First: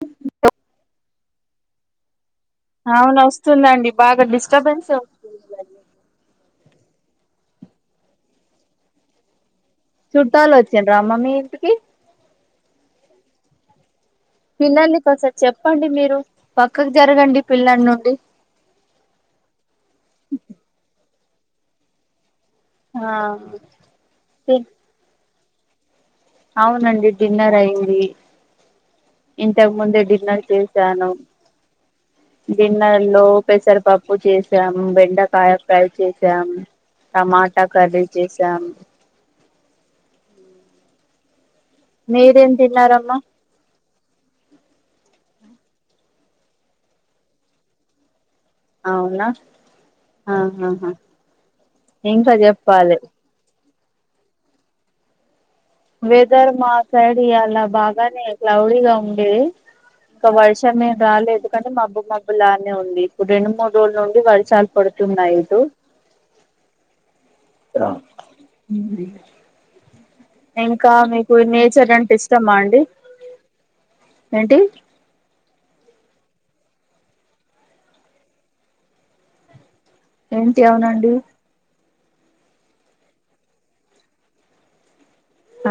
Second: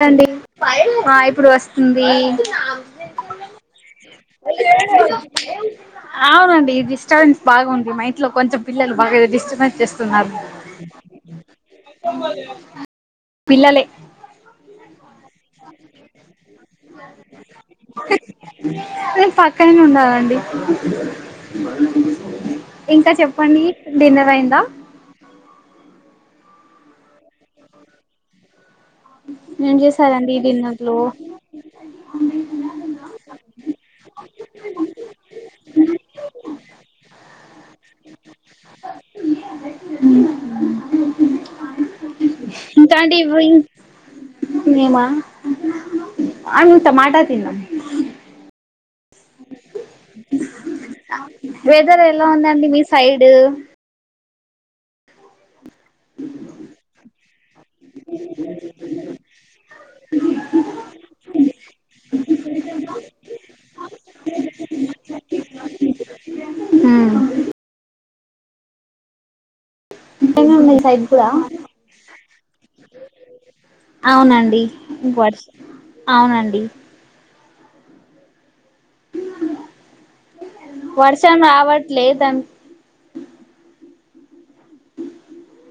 Hi అండి ఆ ఇప్పుడు వస్తుంది అవును వస్తుందండి బాగా డిస్టర్బెన్స్ వస్తుందండి. అవునండి డిస్టర్బెన్స్ బాగు ఉంది మా ఇంట్లో కొంచెం పిల్లలు బాగా డిస్టర్బెన్స్ చేస్త చుట్టాలు వచ్చిండ్ర అమ్మ మీ ఇంటికి పిల్లలే పిల్లల్నికి ఒకసారి చెప్పండి మీరు పక్కకు జరగండి పిల్లల నుండి నే పక్కనే ఉండాలండి ఆ ఇంకా చెప్పండి డిన్నర్ అయిందా అవునండి డిన్నర్ అయింది ఇంతకు ఏం ముందే డిన్నర్ చేసాను అ డిన్నర్ లో పెసరపప్పు చేసాము బెండకాయ ఫ్రై చేసాము టమాటా కర్రీ చేసాం మ్మ్ మీరేం ఇంకా తిన్నారమ్మా అండి మీమా ఆ టమాటా తిన్నాం అవునా ఆహా హా వెదర్ ఎలా ఉందండి మీ సైడ్ వెదర్ మా సైడ్ అలా బాగానే క్లౌడీగా ఉండేది ఇంకా వర్షం ఏం రాలేదు కని మబ్బు మబ్బు లానే ఉంది ఇప్పుడు రెండు మూడు రోజుల నుండి వర్షాలు కొడుతున్నాయి ఇటు రెండు ఆ ఆ మీ ఇంకా సైడ్ కూడా మీకు నేచర్ అంటే ఇష్టమా అండి ఏంటి అవునండి అవునండి ఏంటి అవునండి వర్షాం రావట్లేదన్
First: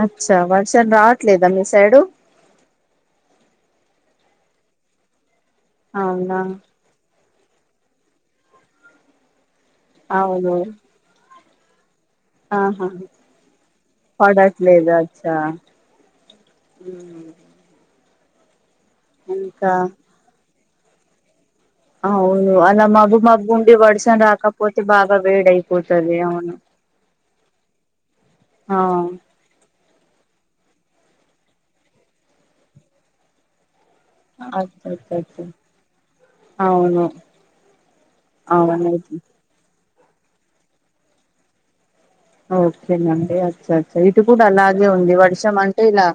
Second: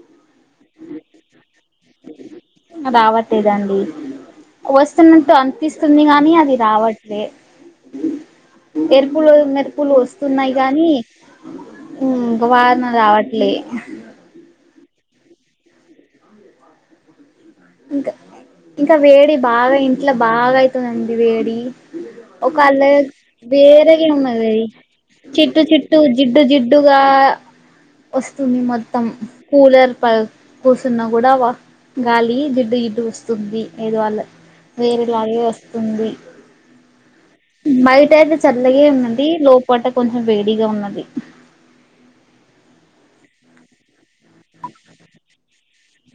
అచ్చా వర్షం రావట్లేదా మీ సైడు రావట్లేదండి వస్తున్నట్టు అనిపిస్తుంది గాని అవునా అది రావట్ లేద్ మెరుపులు మెరుపులు వస్తున్నాయి అవును కానీ ఇంక వాన రావట్లే. పడట్లేదా అచ్చా. ఇంకా ఇంకా వేడి ఇంకా బాగా ఇంట్లా బాగా అయితదండి వేడి. అవును ఒక అలా లేయర్ మబ్బు మబ్బు ఉండి వేరేవి వర్షం ఉన్నది రాకపోతే బాగా చిట్టు చిట్టు వేడయిపోతది జిడ్డు అవును జిడ్ డ్డుగా వస్తుంది మొత్తం. ఆ కూలర్ ప కూసున్నా కూడా వా గాలి జిడ్డు జిడ్డుగా వస్తుంది ఏది వాళ్ల వేరే అచ్చచ్చచ్చ లాగే వస్తుంది. అవును బయట అయితే చల్లగే అవునయితే ఉన్నది లోపట కొంచెం వేడిగా ఉన్నది. ఓకేనండి అచ్చ అచ్చా ఇటు కూడా అలాగే ఉంది వర్షం అంటే ఇలా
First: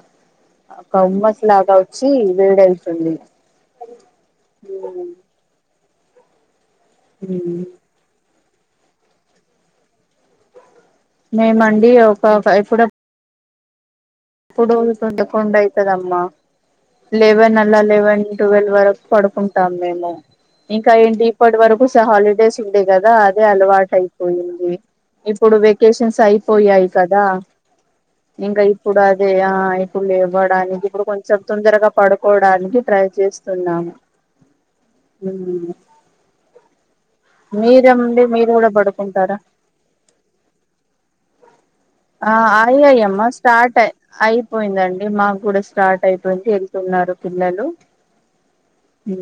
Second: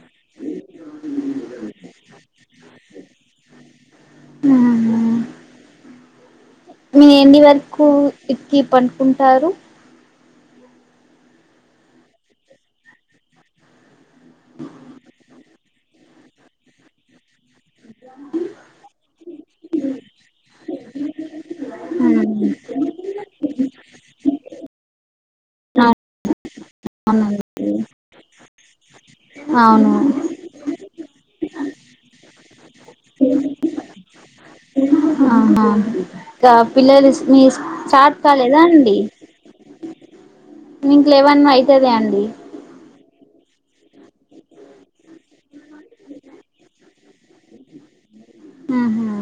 కమ్మస్లాగా వచ్చి వేడవుతుంది. హ్ మీరు ఎన్ని ఉమ్ వరకు ఇక్కి పండుకుంటారు. మేముండి ఒక ఫై ఇప్పుడు పొడువు చూస్తూంటే పదకొండు అయితదమ్మా లెవన్ ఇల్లా లెవెన్ ట్వెల్వ్ వరకు పడుకుంటాం మేము. ఇంకా ఏంటి ఇప్పటి వరకు స హాలిడేస్ ఉండే కదా అదే అలవాటు అయిపోయింది. ఇప్పుడు వెకేషన్స్ అయిపోయాయి కదా అవునండి ఇంకా ఇప్పుడు అదే ఆ అవును ఇప్పుడు లేవు. ఇవ్వడానికి ఇప్పుడు కొంచెం తొందరగా పడుకోడానికి ట్రై చేస్తున్నాము. ఆహా ఇంకా పిల్లలు మీ స్టార్ట్ మీరండి మీరు కాలేదా కూడా అండి. పడుకుంటారా మీకు లెవన్ అయితది అండి. అయ్యాయి అమ్మా స్టార్ట్ అ అయిపోయిందండి మాకు కూడా స్టార్ట్ అయితుంది ఎళ్తున్నారు. పిల్లలు ఆహా హ్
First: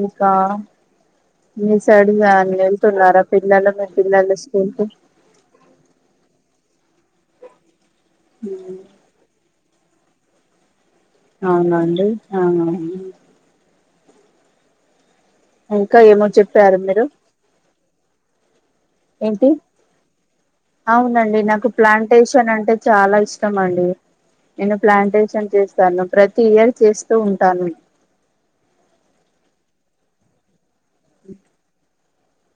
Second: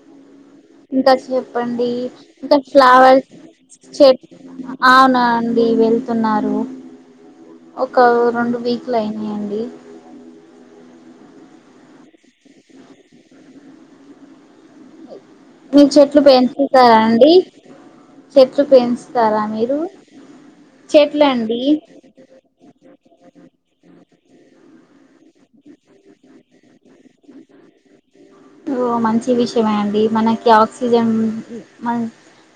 ఇంకా ఇంకా మీ చెప్పండి సైడ్ ఇంకా వెళ్తున్నారా ఫ్లావర్స్ పిల్లలు మీ చెప్ పిల్లలు స్కూల్ కి అవునా అండి వెళ్తున్నారు. ఒక రెండు వీక్లు అయినయండి. అవునాండి ఆహా. మీరు ఇంకా చెట్లు ఏమో చెప్పారు పెంచుతరా మీరు అండి చెట్లు పెంచ్ తరా ఏంటి మీరు చెట్లండి. టేషన్ అంటే చాలా ఇష్టం అండి. నేను ప్లాంటేషన్ చేస్తాను, ప్రతి ఇయర్ చేస్తూ ఉంటాను. ఓ మంచి విషయమే అండి, మనకి ఆక్సిజన్ మ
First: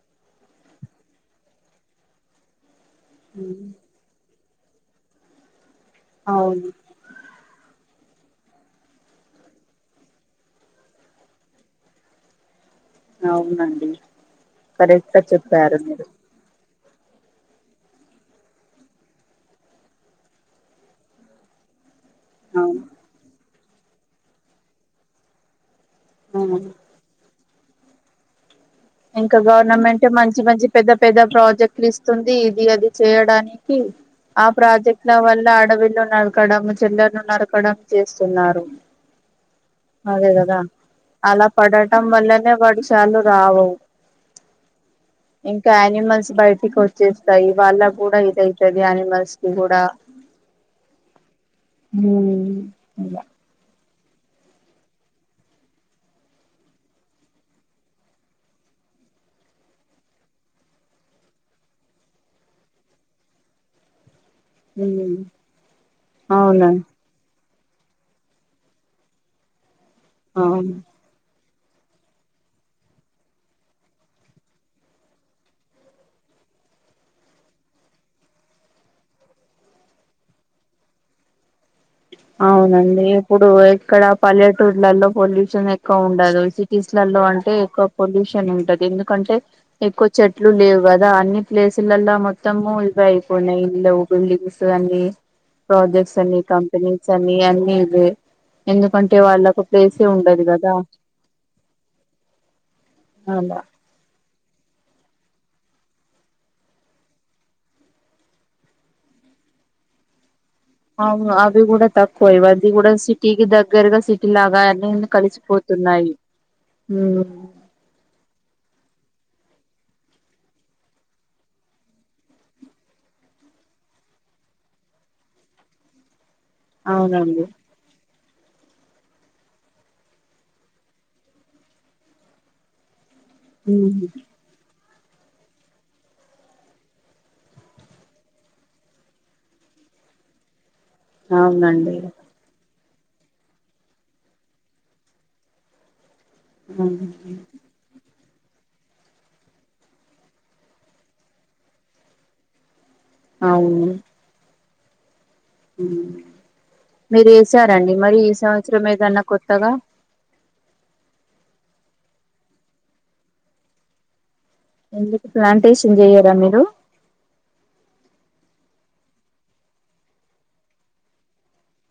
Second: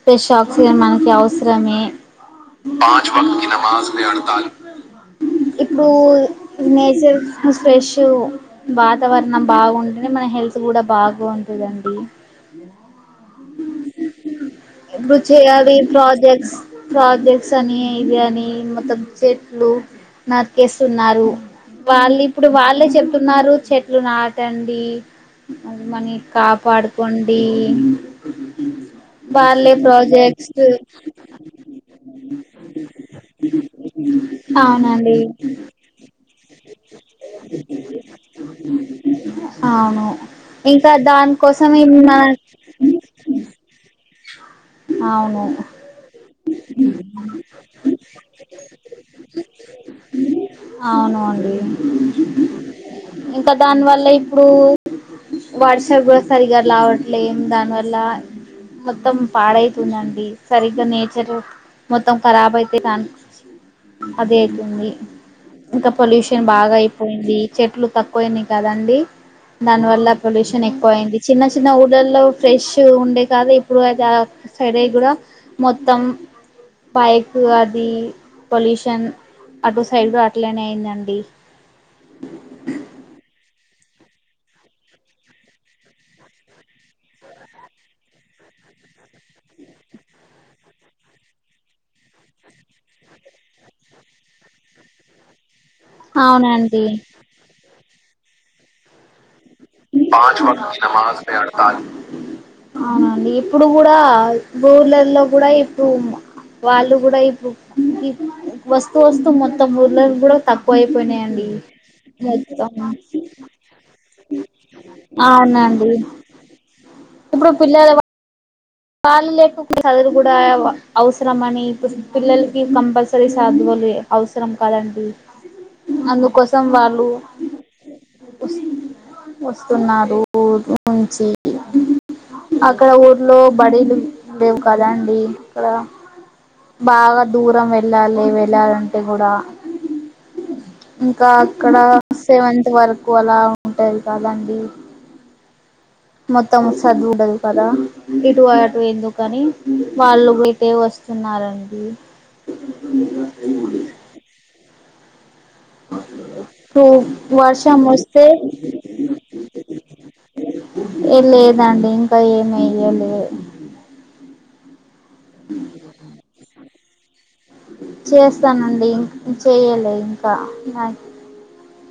ఫ్రెష్ ఆక్సిజన్ మనకి అవసరమే. హ్ ఇప్పుడు అవును నేచర్ ఫ్రెష్ వాతావరణం బావుంటనే మన హెల్త్ కూడా బాగుంటదండి. అవునండి కరెక్ట్ ఇప్పుడు గా చేయాలి చెప్పారు మీరు ప్రాజెక్ట్స్. ప్రాజెక్ట్స్ అని ఇవి అని మొత్తం చెట్లు నరికేస్తున్నారు. వాళ్ళు ఇప్పుడు అవును వాళ్ళే చెప్తున్నారు చెట్లు నాటండి. అది మని అవును. కాపాడుకోండి. ఇంక వాళ్ళే గవర్నమెంట్ మంచి ప్రాజెక్ట్స్ మంచి పెద్ద పెద్ద ప్రాజెక్టులు ఇస్తుంది ఇది అది చేయడానికి ఆ ప్రాజెక్టులు అవునండి వల్ల అడవిలో నడ కడమ్ చెల్లర నర కడమ్ చేస్తున్నారు అవును అదే కదా ఇంకా అలా దానికోసం పడటం ఏమన్నా వల్లనే వర్షాలు రావు అవును ఇంకా యానిమల్స్ బయటికి వచ్చేస్తాయి వాళ్ళ కూడా ఇదైతుది యానిమల్స్ కి కూడా అవును అండి హుమ్ ఇంకా దాని వల్ల ఇప్పుడు వర్షం కూడా సరిగా రావట్లేం దాని వల్ల మొత్తం పాడైతుందండి సరిగ్గా నేచర్ మొత్తం కరాబ్ అయితే కాని అదే అయితుంది ఉమ్ ఇంకా పొల్యూషన్ అవునా బాగా అయిపో పోయింది చెట్లు తక్కువయినియి కదండి దాని వల్ల పొల్యూషన్ అవును ఎక్కువ అయింది చిన్న చిన్న ఊళ్ళల్లో ఫ్రెష్ ఉండే కాదు ఇప్పుడు అడ సరే కూడా మొత్తం బైక్ అది పొల్యూషన్ అటు సైడ్ అట్లనే అయిందండి అవునండి ఇప్పుడు ఇక్కడ పల్లెటూర్లలో పొల్యూషన్ ఎక్కువ ఉండదు స్లలో అంటే ఎక్కువ పొల్యూషన్ ఉంటది ఎందుకంటే ఎక్కువ చెట్లు లేవు కదా అన్ని ప్లేసులలో మొత్తము ఇవే అయిపోయినాయి ఇల్లు బిల్డింగ్స్ అన్ని ప్రాజెక్ట్స్ అని అవునండి కంపెనీస్ అని అన్ని ఇవే ఎందుకంటే వాళ్ళ అవునాండి అలా ఎప్పుడు కూడా బోర్లలలో కూడా ఇప్పుడు వాళ్ళు కూడా ఇప్పుడు వస్తు వస్తు మొత్తం బోర్లకి కూడా తక్కు అవు అవి కూడా తక్కువ ఇవన్నీ కూడా సిటీకి దగ్ దగ్గరగా సిటీ లాగా అన్ని ఇన్ని అవునండి కలిసిపోతున్నాయి కాళ్ళు లేకుండే చదువులు కూడా అవసరం అని ఇప్పుడు పిల్లలకి కంపల్సరీ చదువులు అవసరం కదండి అందుకోసం వాళ్ళు అవునండి వస్తున్నారు ఊరు నుంచి అక్కడ ఊర్లో బడీలు ఉమ్, లేవు కదా అండి ఇక్కడ బాగా దూరం వెళ్ళాలి వెళ్ళాలంటే కూడా ఇంకా అక్కడ అవునండి సెవెంత్ వరకు అలా ఉంటయి కదండి మొత్తం చదువు లే కదా ఇటుఅటు ఎందుకని వాళ్ళు ఇటే వస్తున్నారండి అవును మీరు వర్షం వేసారండి మరి వస్తే ఈ సంవత్సరం ఏదన్నా కొత్తగా ఏం లేదండి ఇంకా ఏమి ఎయ్యలే ఎందుకు ప్లాంటేషన్ చెయ్యార మీరు చేస్తానండి ఇం చేయ్యాల ఇంకా నా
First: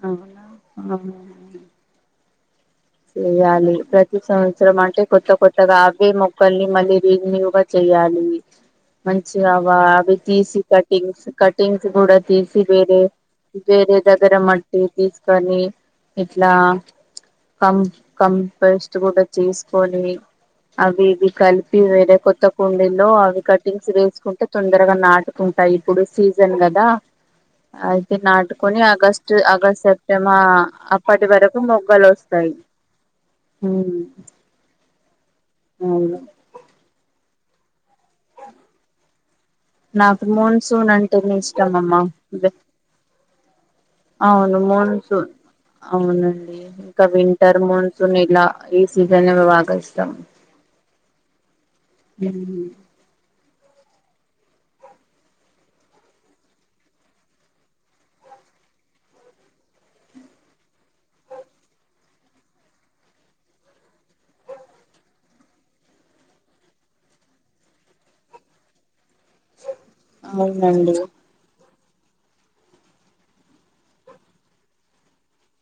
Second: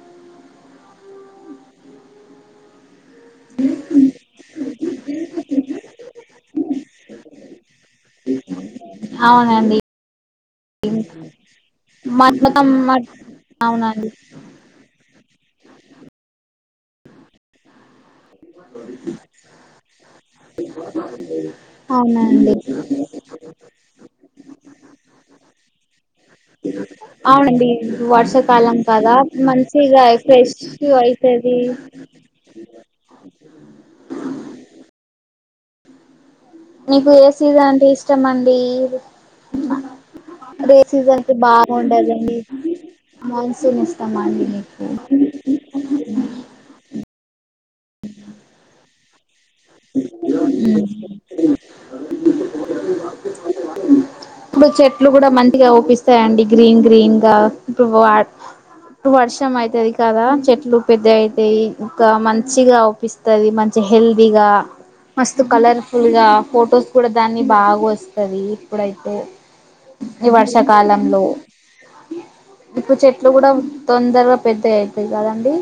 అవునా అవు చేయాలి ప్రతి సంవత్సరం అంటే కొత్త కొత్తగా అవే మొక్కల్ని మళ్ళీ రీన్యుగా చెయ్యాలి మంచిగా అవా అవునండి అవి తీసి కటింగ్స్ కటింగ్స్ కూడా తీసి మొత్తం వేరే వేరే అవునండి దగ్గర మట్టి తీసుకొని ఇట్లా కం కంపస్ట్ గూడా చేసుకొని అవి ఇది కలిపి వేరే కొత్త అవునండి కుండీల్లో అవి కటింగ్స్ వేసుకుంటే తొందరగా నాటు కుంటాయ్ ఇప్పుడు సీజన్ గదా అవునండి అయితే వర్షాకాలం నాటుకొని కదా ఆగస్ట్ ఆగస్ మంచిగా సెప్టెమా ఫ్రెష్ అప్పటి వరకు అయితది మొగ్గల్ ఒస్తాయ్ ఊమ్ అవును నీకు ఏసీజ్ అంటే ఇస్ ష్టమండి నాకు మోన్సూన్ రేసీజయితే అంటేనే ఇష్టం అమ్మా బాగుండదండి మాన్సూన్ ఇస్తామండి అవును నీకు మోన్సూన్ అవునండి ఇంక వింటర్ మాన్సూన్ ఇలా ఈ సీజనల్ వాక ఉమ్ ఉహు మ్ ఇప్పుడు చెట్లు గూడా మంటిగ ఔపిస్తాయాండి గ్రీన్ గ్రీన్ గా ఇప్పు వా టు వర్షం అయితది కదా చెట్లు పెద్ద అయితయి ఇంకా మంచిగా ఔపిస్ తది మంచి హెల్తీగా మస్తు కలర్ఫుల్ గా ఫొటోస్ కూడా దాన్ని బాగొస్తది ఇప్పుడైతే ఈ అవునండి వర్షాకాలంలో ఇప్పు చెట్లు గూడా తొందరగా పెద్దగయితయి గదండి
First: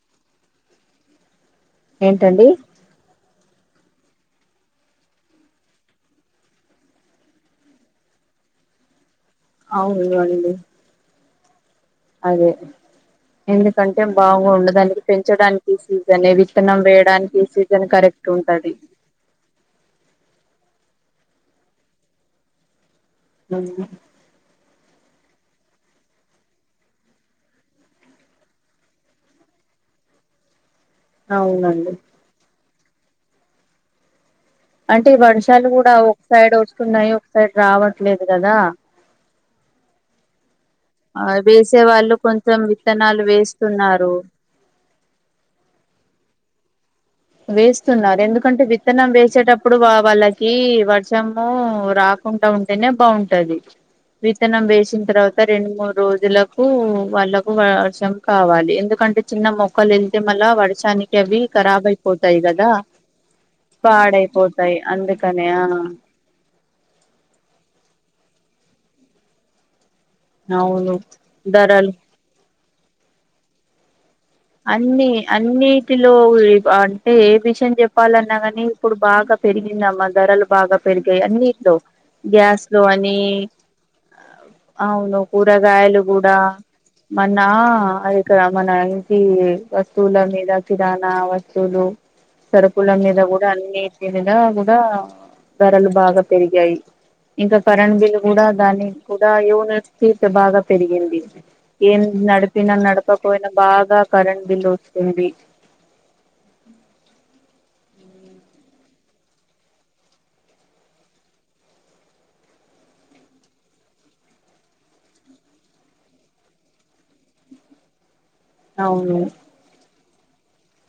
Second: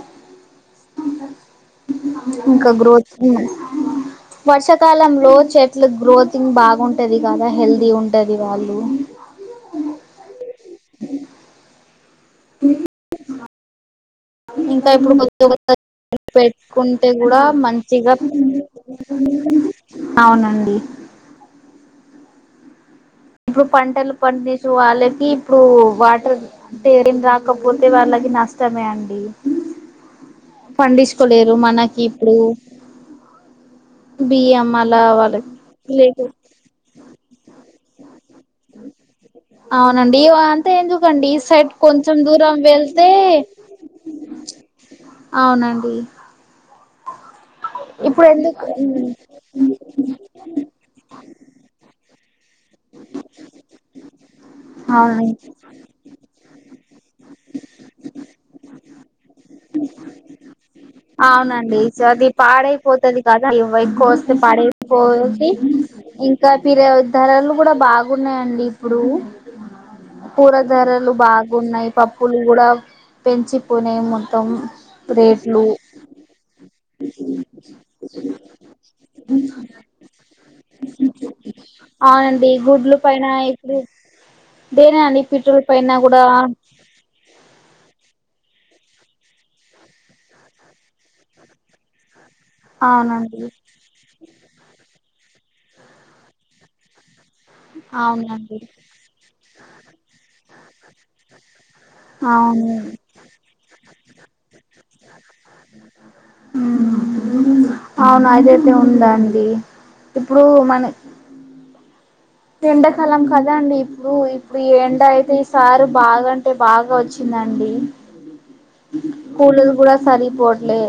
ఏంటండి ఇంక గ్రోత్ ఉమ్ వర్షాకాలంలో చెట్లు గ్రోతింగ్ బాగుంటది గదా హెల్తీ ఉంటది వాళ్ళు అవును వండి అదే ఎందుకన్ యెమ్ ఇంకా బాగుండదని ఇప్పుడు కొత్త పెంచడానికి కొత్త సీజనే విత్తనం పెట్టుకుంటే కూడా వేయడానికి సీజన్ మంచిగా కరెక్ట్ ఉంటది అవునండి ఇప్పుడు పంటలు పండీసు వాళ్ళకి ఇప్పుడు వాటర్ టేరింగ్ రాకపోతే వాళ్ళకి నష్టమే అండి ఫండిచుకోలేరు అవునండి మనకి ఇప్పుడు బియ్యం అలా అంటే ఈ వాళ్ళకి వర్షాలు గూడా ఒక లేకు సైడ్ ఒస్తున్నాయి ఒక సైడ్ రావట్లేదు గదా అవునండి ఇవాన్ ఆ తెందుకండి ఈ సైట్ వేసే కొంచెం వాళ్ళు దూరం వెళ్తే విత్తనాలు వేస్తున్నారు అవునండి వేస్తున్నార్ ఇప్పుడు ఎందుకంటే ఎందుకు విత్తనం వేసేటప్ ఇప్పుడు వా వాళ్ళకి వర్షము రాకుంట ఉంటేనే బావుంటది విత్తనం వేసిన్ అవును తర్వాత రెండు మూడ్ రోజులకు కూ వాళ్ళకు వార్షం కావాలి ఎందుకంటే చిన్న మొక్కలు యెళ్తే మళ్ళ వాడ్ శాన్ని టబీ కరాబై తది పాడైపోతది కదా ఇవ ఎకువొస్తే పాడైపోతాయి అందుకనే పాడైపోసి ఆ ఇంక్ కా పిర ధరలు గూడా బాగున్నాయండి ఇప్పుడు పూర అవును ధరలు బాగున్నాయ్ ధరలు పప్ ప్పులు గుడా పెంచిపోనేయి మొత్తం ప్రేట్లు పిలో వుయ్ అంటే ఏ విషయం చెప్పాలన్నా కానీ ఇప్పుడు బాగా పెరిగిందమ్మా ధరలు బాగా పెరిగాయి అన్నిట్లో అవునండి గ్యాస్ లో గుడ్లు అని పైన ఇప్పుడు దేనా అవును అండి పెట్రోల్ పైన కూరగాయలు కూడా గూడా మన్నా అ ఇక్కడ మన ఈ వస్తువుల మీద కిరాణా వస్తువులు సరుకుల మీద అవునండి కూడా అన్ని ఏల్లిన గూడా ధరలు బాగా పెరిగాయి ఇంకా కరెంటు బిల్ కూడా అవునండి దాని యూనిట్స్ కూడా బాగా పెరిగింది. ఏం అవును నడిపినా నడపపోయినా బాగా కరెంట్ బిల్ వస్తుంది. అ అవునా అదైతే ఉంద అండి. ఇప్పుడు మన ఎండాకాలం కదా అండి ఇప్పుడు. ఇప్పుడు ఈ ఎండ అయితే ఈ సారి బాగాంటే బాగా వచ్చిందండి. అవును కూలర్ కూడా సరిపోవట్లే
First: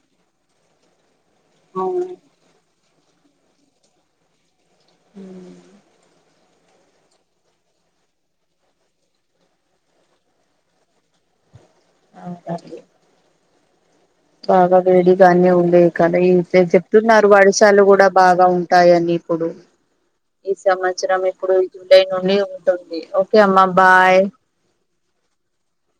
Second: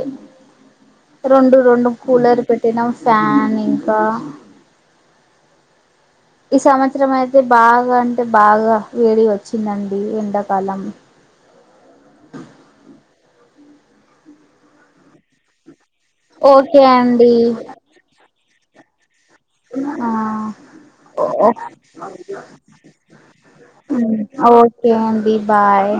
రెండు రెండు అవును కూలర్ పెట్టినా ఫ్యాన్ ఇంకా మ్ ఈ సంవత్సరం అయితే బాగా అంటే బాగా వేడి వచ్చిందండి ఎండాకాలం. అవును లాస్ట్ ది బాగా వేడిగానే ఉండేవి కదా, ఇంతే ఓకే చెప్తున్నారు అండి వర్షాలు కూడా బాగా ఉంటాయని. ఇప్పుడు ఆ ఈ సంవత్సరం ఓ ఇప్పుడు జూలై నుండి ఉంటుంది. ఓకే అమ్మా బాయ్ ఒకే అండీ బాయ్